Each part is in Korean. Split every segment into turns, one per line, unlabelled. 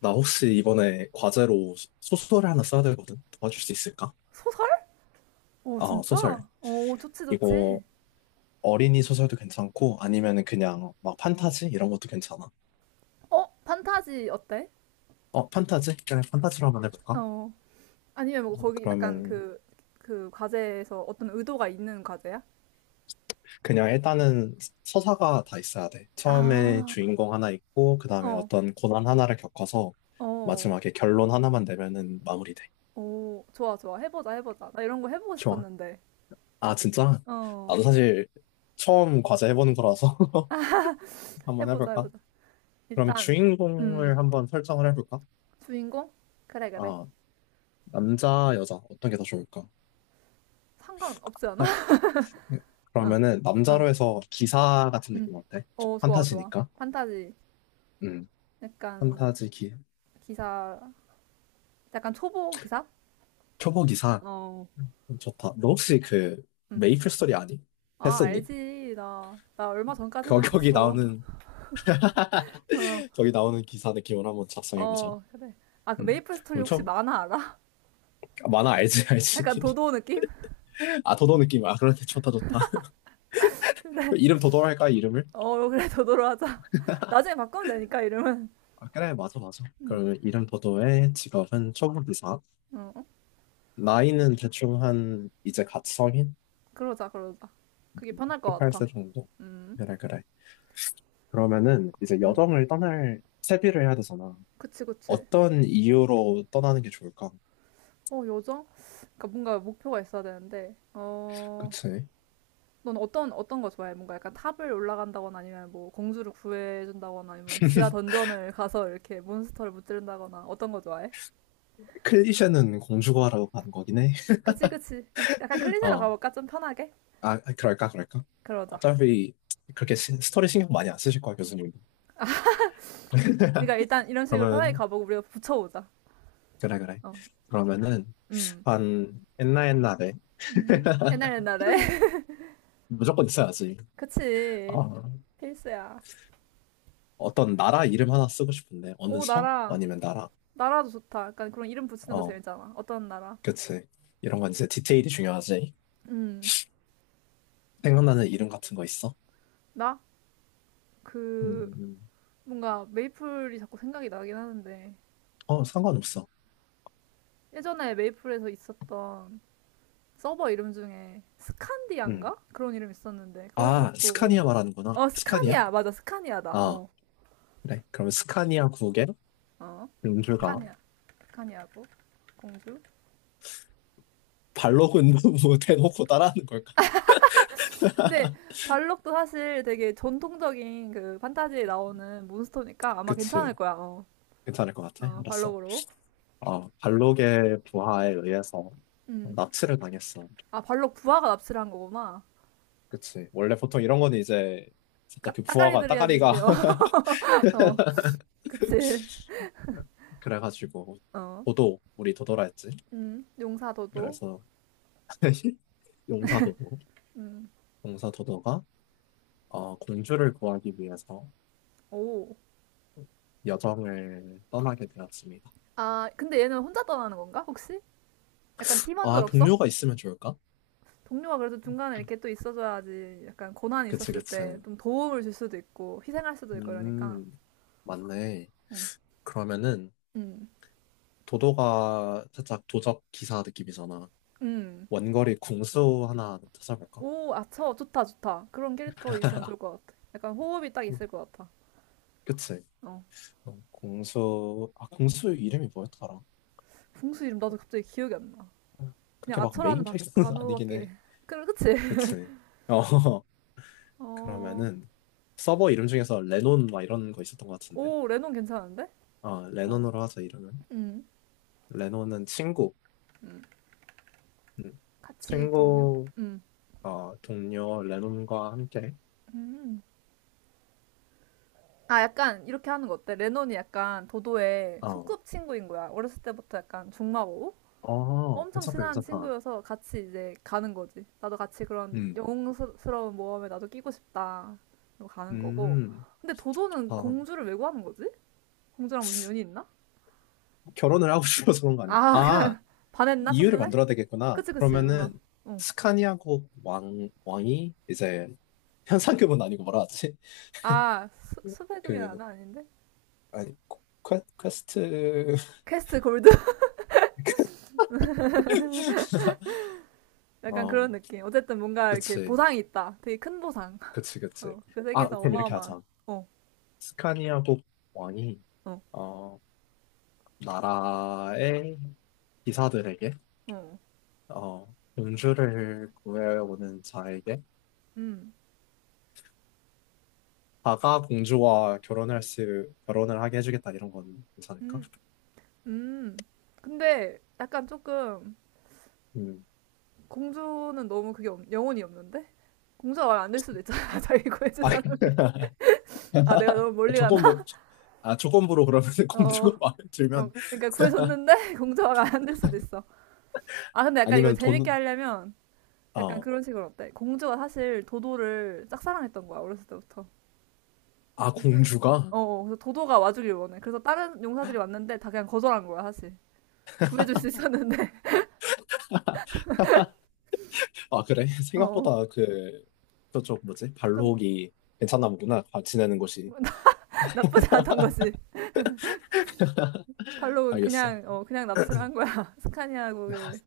나 혹시 이번에 과제로 소설을 하나 써야 되거든? 도와줄 수 있을까?
소설? 오,
어, 소설.
진짜? 오, 좋지,
이거
좋지.
어린이 소설도 괜찮고, 아니면 그냥 막 판타지? 이런 것도 괜찮아.
판타지 어때?
어, 판타지? 그냥 판타지로 한번 해볼까?
어. 아니면 뭐 거기 약간
그러면
그 과제에서 어떤 의도가 있는 과제야?
그냥 일단은 서사가 다 있어야 돼. 처음에
아.
주인공 하나 있고, 그 다음에
어,
어떤 고난 하나를 겪어서
어.
마지막에 결론 하나만 내면은 마무리돼.
오, 좋아, 좋아. 해보자, 해보자. 나 이런 거 해보고
좋아.
싶었는데.
아, 진짜?
어,
나도 사실 처음 과제 해보는 거라서 한번
해보자,
해볼까?
해보자.
그러면
일단, 음,
주인공을 한번 설정을 해볼까?
주인공? 그래, 그래.
아, 남자, 여자, 어떤 게 더 좋을까?
상관없지 않아?
하-
어,
그러면은,
어,
남자로 해서 기사 같은
음.
느낌 어때?
어, 좋아, 좋아.
판타지니까.
판타지.
음,
약간,
판타지 기,
기사, 약간 초보 기사?
초보 기사.
어.
좋다. 너 혹시 그,
음.
메이플 스토리 아니?
아,
했었니?
알지. 나 얼마 전까지도
거기
했었어.
나오는,
어,
거기 나오는 기사 느낌으로 한번 작성해보자.
어, 그래. 아, 그
음,
메이플 스토리
엄
혹시 만화 알아?
아 만화 알지, 알지.
약간 도도 느낌?
아, 도도 느낌. 아, 그런데 좋다, 좋다.
근데,
이름 도도로 할까, 이름을?
어, 그래, 도도로 하자. 나중에 바꾸면 되니까, 이름은.
아, 그래, 맞아, 맞아.
응,
그러면 이름 도도의 직업은 초보 기사.
어, 어?
나이는 대충 한 이제 갓 성인?
그러자, 그러자. 그게 편할 것 같아.
18세 정도?
음,
그래 그래. 그러면은 이제
음.
여정을 떠날 채비를 해야 되잖아.
그치, 그치.
어떤 이유로 떠나는 게 좋을까?
요정? 그러니까 뭔가 목표가 있어야 되는데,
그치?
넌 어떤 거 좋아해? 뭔가 약간 탑을 올라간다거나 아니면 뭐 공주를 구해준다거나 아니면 지하 던전을 가서 이렇게 몬스터를 무찌른다거나 어떤 거 좋아해?
클리셰는 공주과라고 가는 거긴 해.
그치, 그치. 그럼 약간
어.
클리셰로
아,
가볼까? 좀 편하게?
아, 그럴까 그럴까?
그러자.
어차피 그렇게 스토리 신경 많이 안 쓰실 거야 교수님.
그러니까 일단 이런 식으로 편하게
그러면
가보고 우리가 붙여보자.
그래 그래.
어,
그러면은
음.
한 옛날 옛날에
음. 옛날 옛날에.
무조건 있어야지.
그치.
어.
필수야.
어떤 나라 이름 하나 쓰고 싶은데 어느
오,
성?
나라.
아니면 나라?
나라도 좋다. 약간 그런 이름 붙이는 거
어,
재밌잖아. 어떤 나라?
그치. 이런 건 이제 디테일이 중요하지.
음.
생각나는 이름 같은 거 있어?
나? 그,
음,
뭔가 메이플이 자꾸 생각이 나긴 하는데.
어, 상관없어.
예전에 메이플에서 있었던 서버 이름 중에
음.
스칸디안가? 그런 이름 있었는데. 그런
아,
것도,
스카니아
어.
말하는구나.
어,
스카니아?
스카니아. 맞아, 스카니아다.
아,
어.
그래. 그럼 스카니아 국의
어,
음주가
스카니아, 스카니아고 공주.
발로그는 뭐 대놓고 따라하는 걸까?
근데 발록도 사실 되게 전통적인 그 판타지에 나오는 몬스터니까 아마
그치.
괜찮을 거야. 어,
괜찮을 것 같아.
어
알았어.
발록으로.
아, 발록의 부하에 의해서
음.
납치를 당했어.
아, 발록 부하가 납치를 한 거구나.
그치. 원래 보통 이런 거는 이제 진짜 그 부하가
따까리들이
따가리가
해주지. 어, 어, 그치.
그래가지고
어,
도도 우리 도도라 했지.
용사도도.
그래서 용사 도도
음,
용사 도도가 어, 공주를 구하기 위해서
오.
여정을 떠나게 되었습니다.
아, 근데 얘는 혼자 떠나는 건가? 혹시? 약간 팀원들
아
없어?
동료가 있으면 좋을까?
동료가 그래도 중간에 이렇게 또 있어줘야지 약간 고난이
그치
있었을
그치.
때 좀 도움을 줄 수도 있고 희생할 수도 있고 이러니까
음 맞네.
음,
그러면은
음,
도도가 살짝 도적 기사 느낌이잖아.
음.
원거리 궁수 하나 찾아볼까?
오, 아, 저 좋다, 좋다. 그런 캐릭터 있으면 좋을 것 같아. 약간 호흡이 딱 있을 것 같아.
그치.
어,
어, 공수, 아, 공수 이름이 뭐였더라?
궁수 이름 나도 갑자기 기억이 안 나. 그냥
그렇게 막
아처라는
메인 캐릭터는 아니긴
단어밖에.
해.
그럼 그치?
그치. 어,
어,
그러면은 서버 이름 중에서 레논 막 이런 거 있었던 것 같은데.
오, 레논 괜찮은데?
어,
어,
레논으로 하자, 이름은.
음,
레논은 친구.
음.
음.
같이 동료?
친구,
음,
어, 동료 레논과 함께.
음. 아, 약간 이렇게 하는 거 어때? 레논이 약간 도도의
어,
소꿉친구인 거야. 어렸을 때부터 약간 중마고
어,
엄청
괜찮다,
친한
괜찮다.
친구여서 같이 이제 가는 거지. 나도 같이 그런
음,
영웅스러운 모험에 나도 끼고 싶다. 그고 가는 거고.
음,
근데 도도는
어,
공주를 왜 구하는 거지? 공주랑 무슨 연이 있나?
결혼을 하고 싶어서 그런 거 아닐까?
아,
아,
그냥 반했나?
이유를
첫눈에?
만들어야 되겠구나.
그치, 그치. 뭔가.
그러면은 스카니아국 왕, 왕이 이제 현상금은 아니고 뭐라 하지?
아, 수,
그,
수배금이라나? 아닌데?
아니, 퀘스트
퀘스트 골드? 약간
어,
그런 느낌. 어쨌든 뭔가 이렇게
그치,
보상이 있다. 되게 큰 보상.
그치, 그치.
어, 그
아,
세계에서
그럼 이렇게
어마어마한.
하자.
어,
스카니아국 왕이,
어,
어, 나라의 기사들에게,
어.
어, 공주를 구해오는 자에게,
음,
다가 공주와 결혼할 수, 결혼을 하게 해주겠다, 이런 건 괜찮을까?
음, 음. 근데 약간 조금
음.
공주는 너무 그게 영혼이 없는데? 공주가 말 안 될 수도 있잖아. 자기 구해준
아,
사람이. 아, 내가 너무 멀리 가나?
조건부, 아, 조건부로 그러면
어,
공주가 마음에
어.
들면,
그러니까 구해줬는데 공주가 말 안 될 수도 있어. 아, 근데 약간 이걸
아니면
재밌게
돈,
하려면 약간
어,
그런 식으로 어때? 공주가 사실 도도를 짝사랑했던 거야, 어렸을 때부터.
아,
그래서-
공주가?
어, 어. 그래서 도도가 와주길 원해. 그래서 다른 용사들이 왔는데 다 그냥 거절한 거야, 사실. 구해줄 수 있었는데.
아, 그래?
어,
생각보다 그, 저쪽 뭐지?
좀
발록이 괜찮나 보구나. 아, 지내는 곳이.
나, 나쁘지 않던 거지. 팔로는
알겠어.
그냥 그냥 납치를 한 거야. 스카니아국을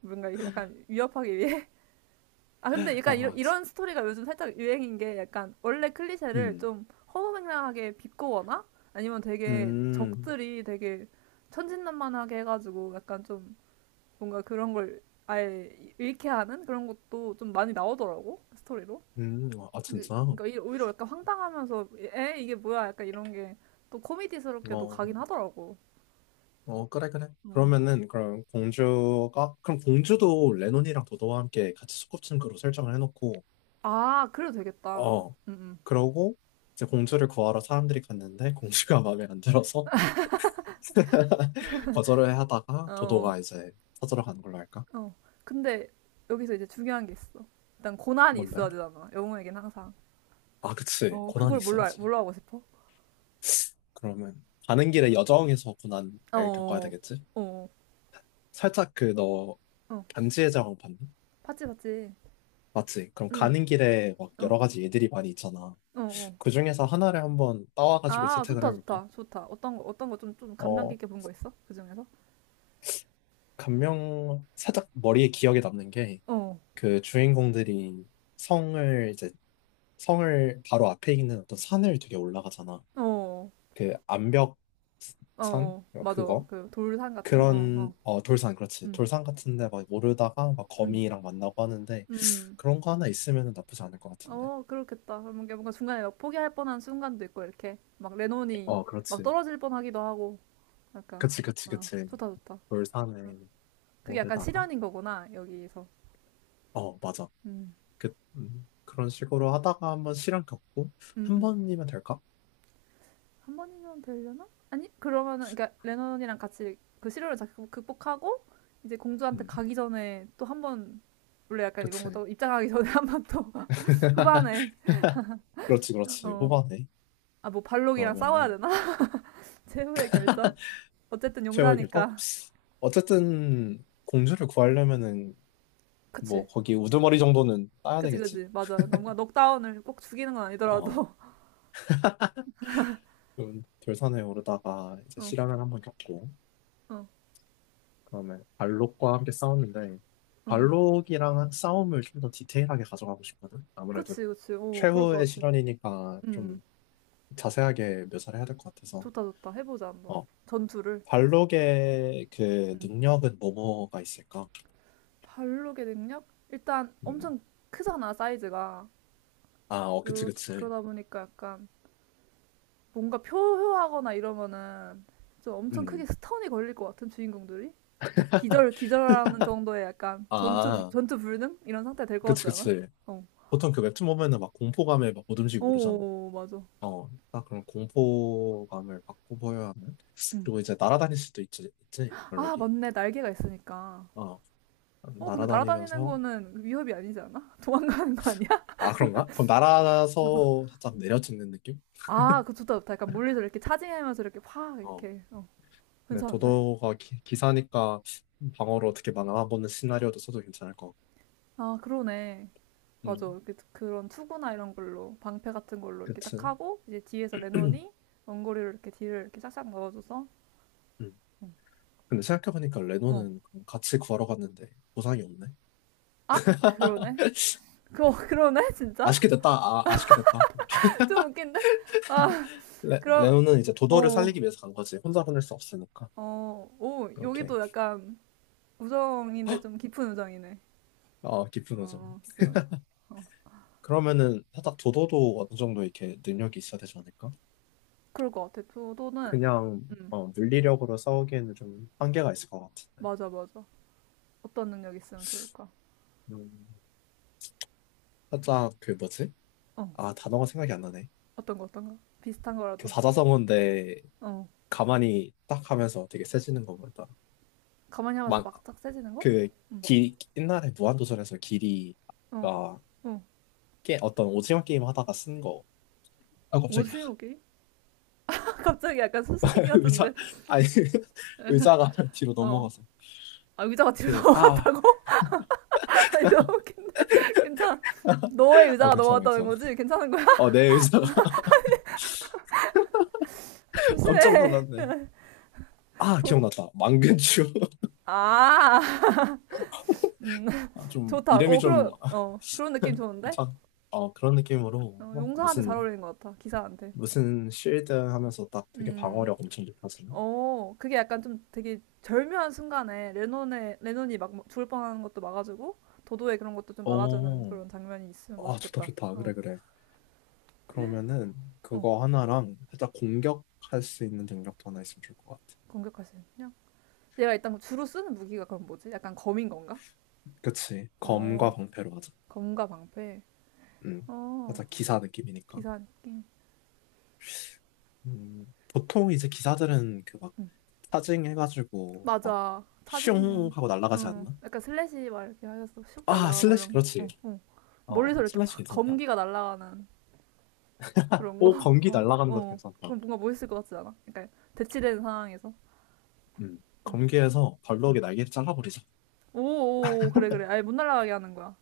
뭔가 약간 위협하기 위해. 아 근데 약간 이런,
아,
이런 스토리가 요즘 살짝 유행인 게 약간 원래 클리셰를
음,
좀 허무맹랑하게 비꼬거나 아니면 되게
음,
적들이 되게 천진난만하게 해가지고 약간 좀 뭔가 그런 걸 아예 잃게 하는 그런 것도 좀 많이 나오더라고 스토리로.
아, 진짜?
그러니까 오히려 약간 황당하면서 에 이게 뭐야 약간 이런 게 또 코미디스럽게도
어,
가긴 하더라고.
어, 그래, 그래.
음.
그러면은, 그럼 공주가, 그럼 공주도 레논이랑 도도와 함께 같이 소꿉친구로 설정을 해놓고,
아, 그래도 되겠다.
어,
음,
그러고, 이제 공주를 구하러 사람들이 갔는데, 공주가 마음에 안 들어서 거절을 하다가
어,
도도가 이제 찾으러 가는 걸로 할까?
어. 근데 여기서 이제 중요한 게 있어. 일단 고난이
뭔데?
있어야 되잖아. 영웅에겐 항상.
아, 그치.
어,
고난이
그걸 뭘로,
있어야지.
뭘로 하고 싶어?
그러면 가는 길에 여정에서 고난을
어,
겪어야
어,
되겠지?
어,
살짝 그 너
어.
반지의 제왕 봤니?
봤지, 봤지.
맞지? 그럼
응,
가는 길에 막
어,
여러 가지 예들이 많이 있잖아.
어, 어.
그 중에서 하나를 한번 따와가지고
아,
채택을
좋다,
해볼까?
좋다, 좋다. 어떤 거, 어떤 거 좀 감명
어,
깊게 본 거 있어? 그 중에서?
감명, 살짝 머리에 기억에 남는 게
어,
그 주인공들이 성을 이제 성을 바로 앞에 있는 어떤 산을 되게 올라가잖아.
어,
그 암벽
어,
산?
어. 맞아.
그거?
그 돌산 같은? 어,
그런
어.
어 돌산 그렇지
음,
돌산 같은데 막 모르다가 막
음,
거미랑 만나고 하는데
음.
그런 거 하나 있으면 나쁘지 않을 것 같은데
그렇겠다. 그러면 이게 뭔가 중간에 막 포기할 뻔한 순간도 있고, 이렇게. 막 레논이
어
막
그렇지
떨어질 뻔하기도 하고, 약간.
그치 그치
아,
그치
좋다, 좋다. 아,
돌산에
그게 약간
모르다가
실현인 거구나, 여기서.
어 맞아
음,
그 그런 식으로 하다가 한번 실현 겪고
음,
한
음.
번이면 될까
한 번이면 되려나? 아니, 그러면은, 그러니까 레논이랑 같이 그 시련을 극복하고, 이제 공주한테
음
가기 전에 또 한 번, 원래 약간 이런
그치
것도 입장하기 전에 한 번 또, 후반에,
그렇지 그렇지
어.
후반에
아, 뭐 발록이랑 싸워야
그러면은
되나? 최후의 결전? 어쨌든
최후의 결정 어
용사니까.
어쨌든 공주를 구하려면은 뭐
그치.
거기 우두머리 정도는 따야
그치,
되겠지
그치. 맞아. 그러니까 뭔가 넉다운을 꼭 죽이는 건 아니더라도.
그 결산에 오르다가 이제
어,
실현을 한번 겪고
어,
그다음에 발록과 함께 싸웠는데
어.
발록이랑 싸움을 좀 더 디테일하게 가져가고 싶거든. 아무래도
그치, 그치. 그럴
최후의
것 같아.
실현이니까
음,
좀 자세하게 묘사를 해야 될 것 같아서
좋다, 좋다. 해보자, 한번.
어
전투를.
발록의 그 능력은 뭐뭐가 있을까?
발록의 능력? 일단
음.
엄청 크잖아, 사이즈가.
아, 어, 그치,
그,
그치.
그러다 보니까 약간 뭔가 표효하거나 이러면은 좀 엄청 크게
음.
스턴이 걸릴 것 같은 주인공들이? 막 기절하는 정도의 약간 전투, 불-
아,
전투 불능? 이런 상태 될 것
그치,
같지 않아?
그치.
어.
보통 그 웹툰 보면은 막 공포감에 막 오듬지고 그러잖아.
오, 맞아.
어, 딱 그런 공포감을 받고 보여야 하는.
음.
그리고 이제 날아다닐 수도 있지, 있지,
아,
별로기.
맞네. 날개가 있으니까.
어,
어, 근데 날아다니는
날아다니면서.
거는 위협이 아니지 않아? 도망가는 거 아니야?
아, 그런가? 그럼 날아서 살짝 내려지는 느낌?
아, 그 좋다, 좋다. 약간 멀리서 이렇게 차징하면서 이렇게 확,
어,
이렇게. 어,
근데
괜찮은데?
도도가 기사니까 방어로 어떻게 막아보는 시나리오도 써도 괜찮을 것 같고.
아, 그러네. 맞아.
음,
이렇게 그런 투구나 이런 걸로, 방패 같은 걸로 이렇게 딱
그치.
하고, 이제 뒤에서 레논이 원거리로 이렇게 뒤를 이렇게 싹싹 넣어줘서.
음.
어.
근데 생각해보니까
어.
레노는 그럼 같이 걸어갔는데 보상이 없네.
아, 그러네. 그러네, 진짜?
아쉽게 됐다. 아, 아쉽게 됐다.
좀 웃긴데? 아, 그럼,
레노는 이제 도도를
어,
살리기 위해서 간 거지. 혼자 보낼 수 없으니까. 이렇게.
여기도 약간 우정인데 좀 깊은 우정이네.
어, 깊은 오점.
어, 깊은 우정. 어.
그러면은 살짝 도도도 어느 정도 이렇게 능력이 있어야 되지 않을까?
그럴 것 같아. 도도는,
그냥
음,
어, 물리력으로 싸우기에는 좀 한계가 있을 것 같은데.
맞아, 맞아. 어떤 능력 있으면 좋을까?
음, 살짝 그 뭐지?
어,
아 단어가 생각이 안 나네.
어떤 거, 어떤 거? 비슷한
그
거라도.
사자성어인데
어,
가만히 딱 하면서 되게 세지는 거 보다.
가만히 하면서
막그
막짝 세지는 거? 응,
기 옛날에 무한도전에서
어,
길이가
어.
게 어떤 오징어 게임 하다가 쓴 거. 아 갑자기야.
오징어 게임? 갑자기 약간 수수께끼 같은데.
의자 아니 의자가 뒤로
어.
넘어가서
아, 의자가 뒤로
그 아
넘어갔다고? 아니, 너무 웃긴데? 괜찮아. 너의
아
의자가
괜찮아
넘어갔다는
괜찮아.
거지? 괜찮은 거야?
어내 의자가 깜짝
조심해.
놀랐네. 아,
도,
기억났다. 망근추.
아, 음,
아, 좀,
좋다.
이름이 좀,
그런,
아,
어, 그런 느낌 좋은데?
괜찮, 어, 그런 느낌으로, 막
용사한테 잘
무슨,
어울리는 것 같아. 기사한테.
무슨 쉴드 하면서 딱 되게
음.
방어력 엄청 높아지는?
그게 약간 좀 되게 절묘한 순간에 레논의 레논이 막 뭐 죽을 뻔하는 것도 막아주고 도도의 그런 것도 좀 막아주는
오,
그런 장면이 있으면
아, 좋다,
멋있겠다.
좋다. 그래, 그래. 그러면은,
어,
그거 하나랑 살짝 공격할 수 있는 능력도 하나 있으면 좋을 것 같아.
공격할 수 있냐? 얘가 일단 뭐 주로 쓰는 무기가 그럼 뭐지? 약간 검인 건가?
그치. 검과
어,
방패로 하자.
검과 방패.
음,
어,
살짝 기사 느낌이니까.
기사님.
보통 이제 기사들은 그 막,
응,
사징 해가지고, 막,
맞아.
슝
차징.
하고 날아가지
응,
않나?
약간 슬래시 막 이렇게 하셔서 슉
아,
날아가고
슬래시,
이런.
그렇지.
어, 어.
어,
멀리서 이렇게
슬래시
팍
괜찮다.
검기가 날아가는 그런 거.
오, 검기
어,
날아가는 것도
어.
괜찮다.
그럼 뭔가 멋있을 것 같지 않아? 그러니까 대치되는 상황에서.
검기에서 발록의 날개를 잘라버리자.
오, 오, 그래, 그래. 아예 못 날아가게 하는 거야.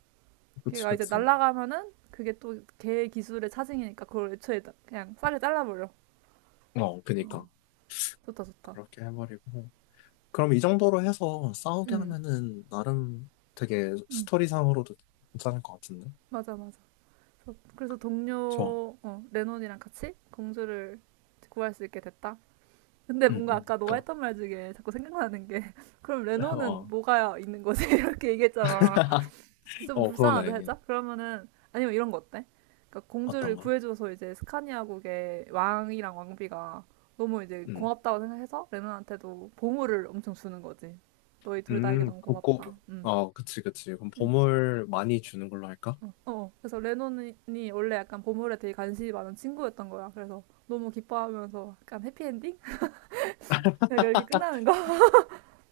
그치,
걔가 이제
그치.
날아가면은 그게 또 걔 기술의 차징이니까 그걸 애초에 그냥 쌀을 잘라버려.
어, 그니까.
좋다, 좋다.
그렇게 해버리고. 그럼 이 정도로 해서 싸우게
응,
하면은, 나름 되게
응.
스토리상으로도 괜찮을 것 같은데?
맞아, 맞아. 그래서
좋아.
동료, 레논이랑 같이 공주를 구할 수 있게 됐다. 근데
응,
뭔가
응.
아까 너가
그니까.
했던 말 중에 자꾸 생각나는 게 그럼 레논은
어,
뭐가 있는 거지? 이렇게 얘기했잖아. 좀
어,
불쌍한데
그러네.
살짝? 그러면은 아니면 이런 거 어때? 그러니까 공주를
어떤가?
구해줘서 이제 스카니아국의 왕이랑 왕비가 너무 이제
음,
고맙다고 생각해서 레논한테도 보물을 엄청 주는 거지. 너희 둘 다에게 너무 고맙다.
곱고,
음.
어, 그치, 그치. 그럼 보물 많이 주는 걸로 할까?
어, 그래서 레논이 원래 약간 보물에 되게 관심이 많은 친구였던 거야. 그래서 너무 기뻐하면서 약간 해피엔딩? 약간 이렇게 끝나는 거?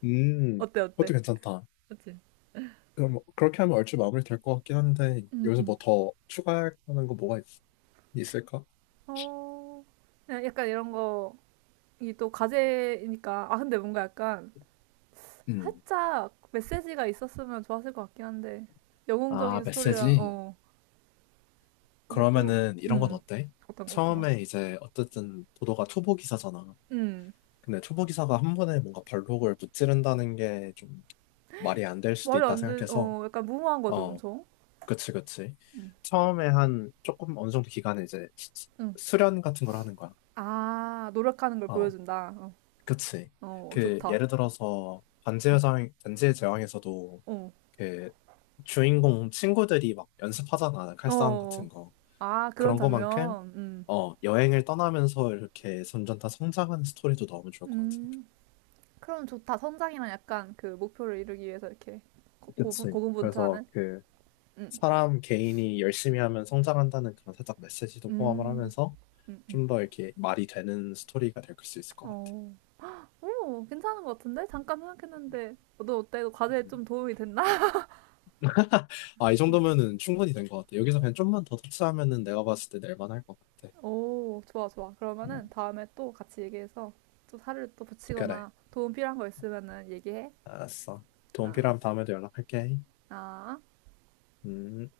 음,
어때,
그것도
어때?
괜찮다.
그치?
그럼 뭐 그렇게 하면 얼추 마무리 될 것 같긴 한데
응
여기서
응
뭐 더 추가하는 거 뭐가 있, 있을까?
어, 그냥 약간 이런 거, 이게 또 과제니까. 아, 근데 뭔가 약간
음.
살짝 메시지가 있었으면 좋았을 것 같긴 한데
아,
영웅적인 스토리랑
메시지?
어 이게 또
그러면은 이런 건
음
어때?
어떤 것 같은
처음에 이제 어쨌든 도도가 초보 기사잖아.
거음
근데 초보 기사가 한 번에 뭔가 발록을 무찌른다는 게 좀 말이 안 될 수도
말이
있다 생각해서
안돼어 약간 무모한 거죠
어,
엄청
그치, 그치. 처음에 한 조금 어느 정도 기간에 이제 수련 같은 걸 하는 거야.
음음아 노력하는 걸
어,
보여준다 어,
그치.
어
그
좋다
예를 들어서 반지의 제왕, 반지의 제왕에서도 그 주인공 친구들이 막 연습하잖아, 칼싸움 같은 거.
어어아 그런
그런 것만큼
장면
어, 여행을 떠나면서 이렇게 점점 다 성장하는 스토리도 너무 좋을 것 같은데.
음음 그럼 좋다 성장이랑 약간 그 목표를 이루기 위해서 이렇게 고- 고분-
그치. 그래서
고군분투하는
그 사람 개인이 열심히 하면 성장한다는 그런 살짝 메시지도 포함을 하면서
음음음어
좀 더 이렇게 말이 되는 스토리가 될 수 있을 것 같아.
오, 괜찮은 것 같은데? 잠깐 생각했는데, 너 어때? 너 과제에
음.
좀 도움이 됐나?
아, 이 정도면은 충분히 된 것 같아. 여기서 그냥 좀만 더 터치하면은 내가 봤을 때 낼만할 것 같아.
오, 좋아, 좋아.
음,
그러면은 다음에 또 같이 얘기해서 또 살을 또
그래.
붙이거나 도움 필요한 거 있으면은 얘기해.
알았어. 도움
아,
필요하면 다음에도 연락할게.
아.
음.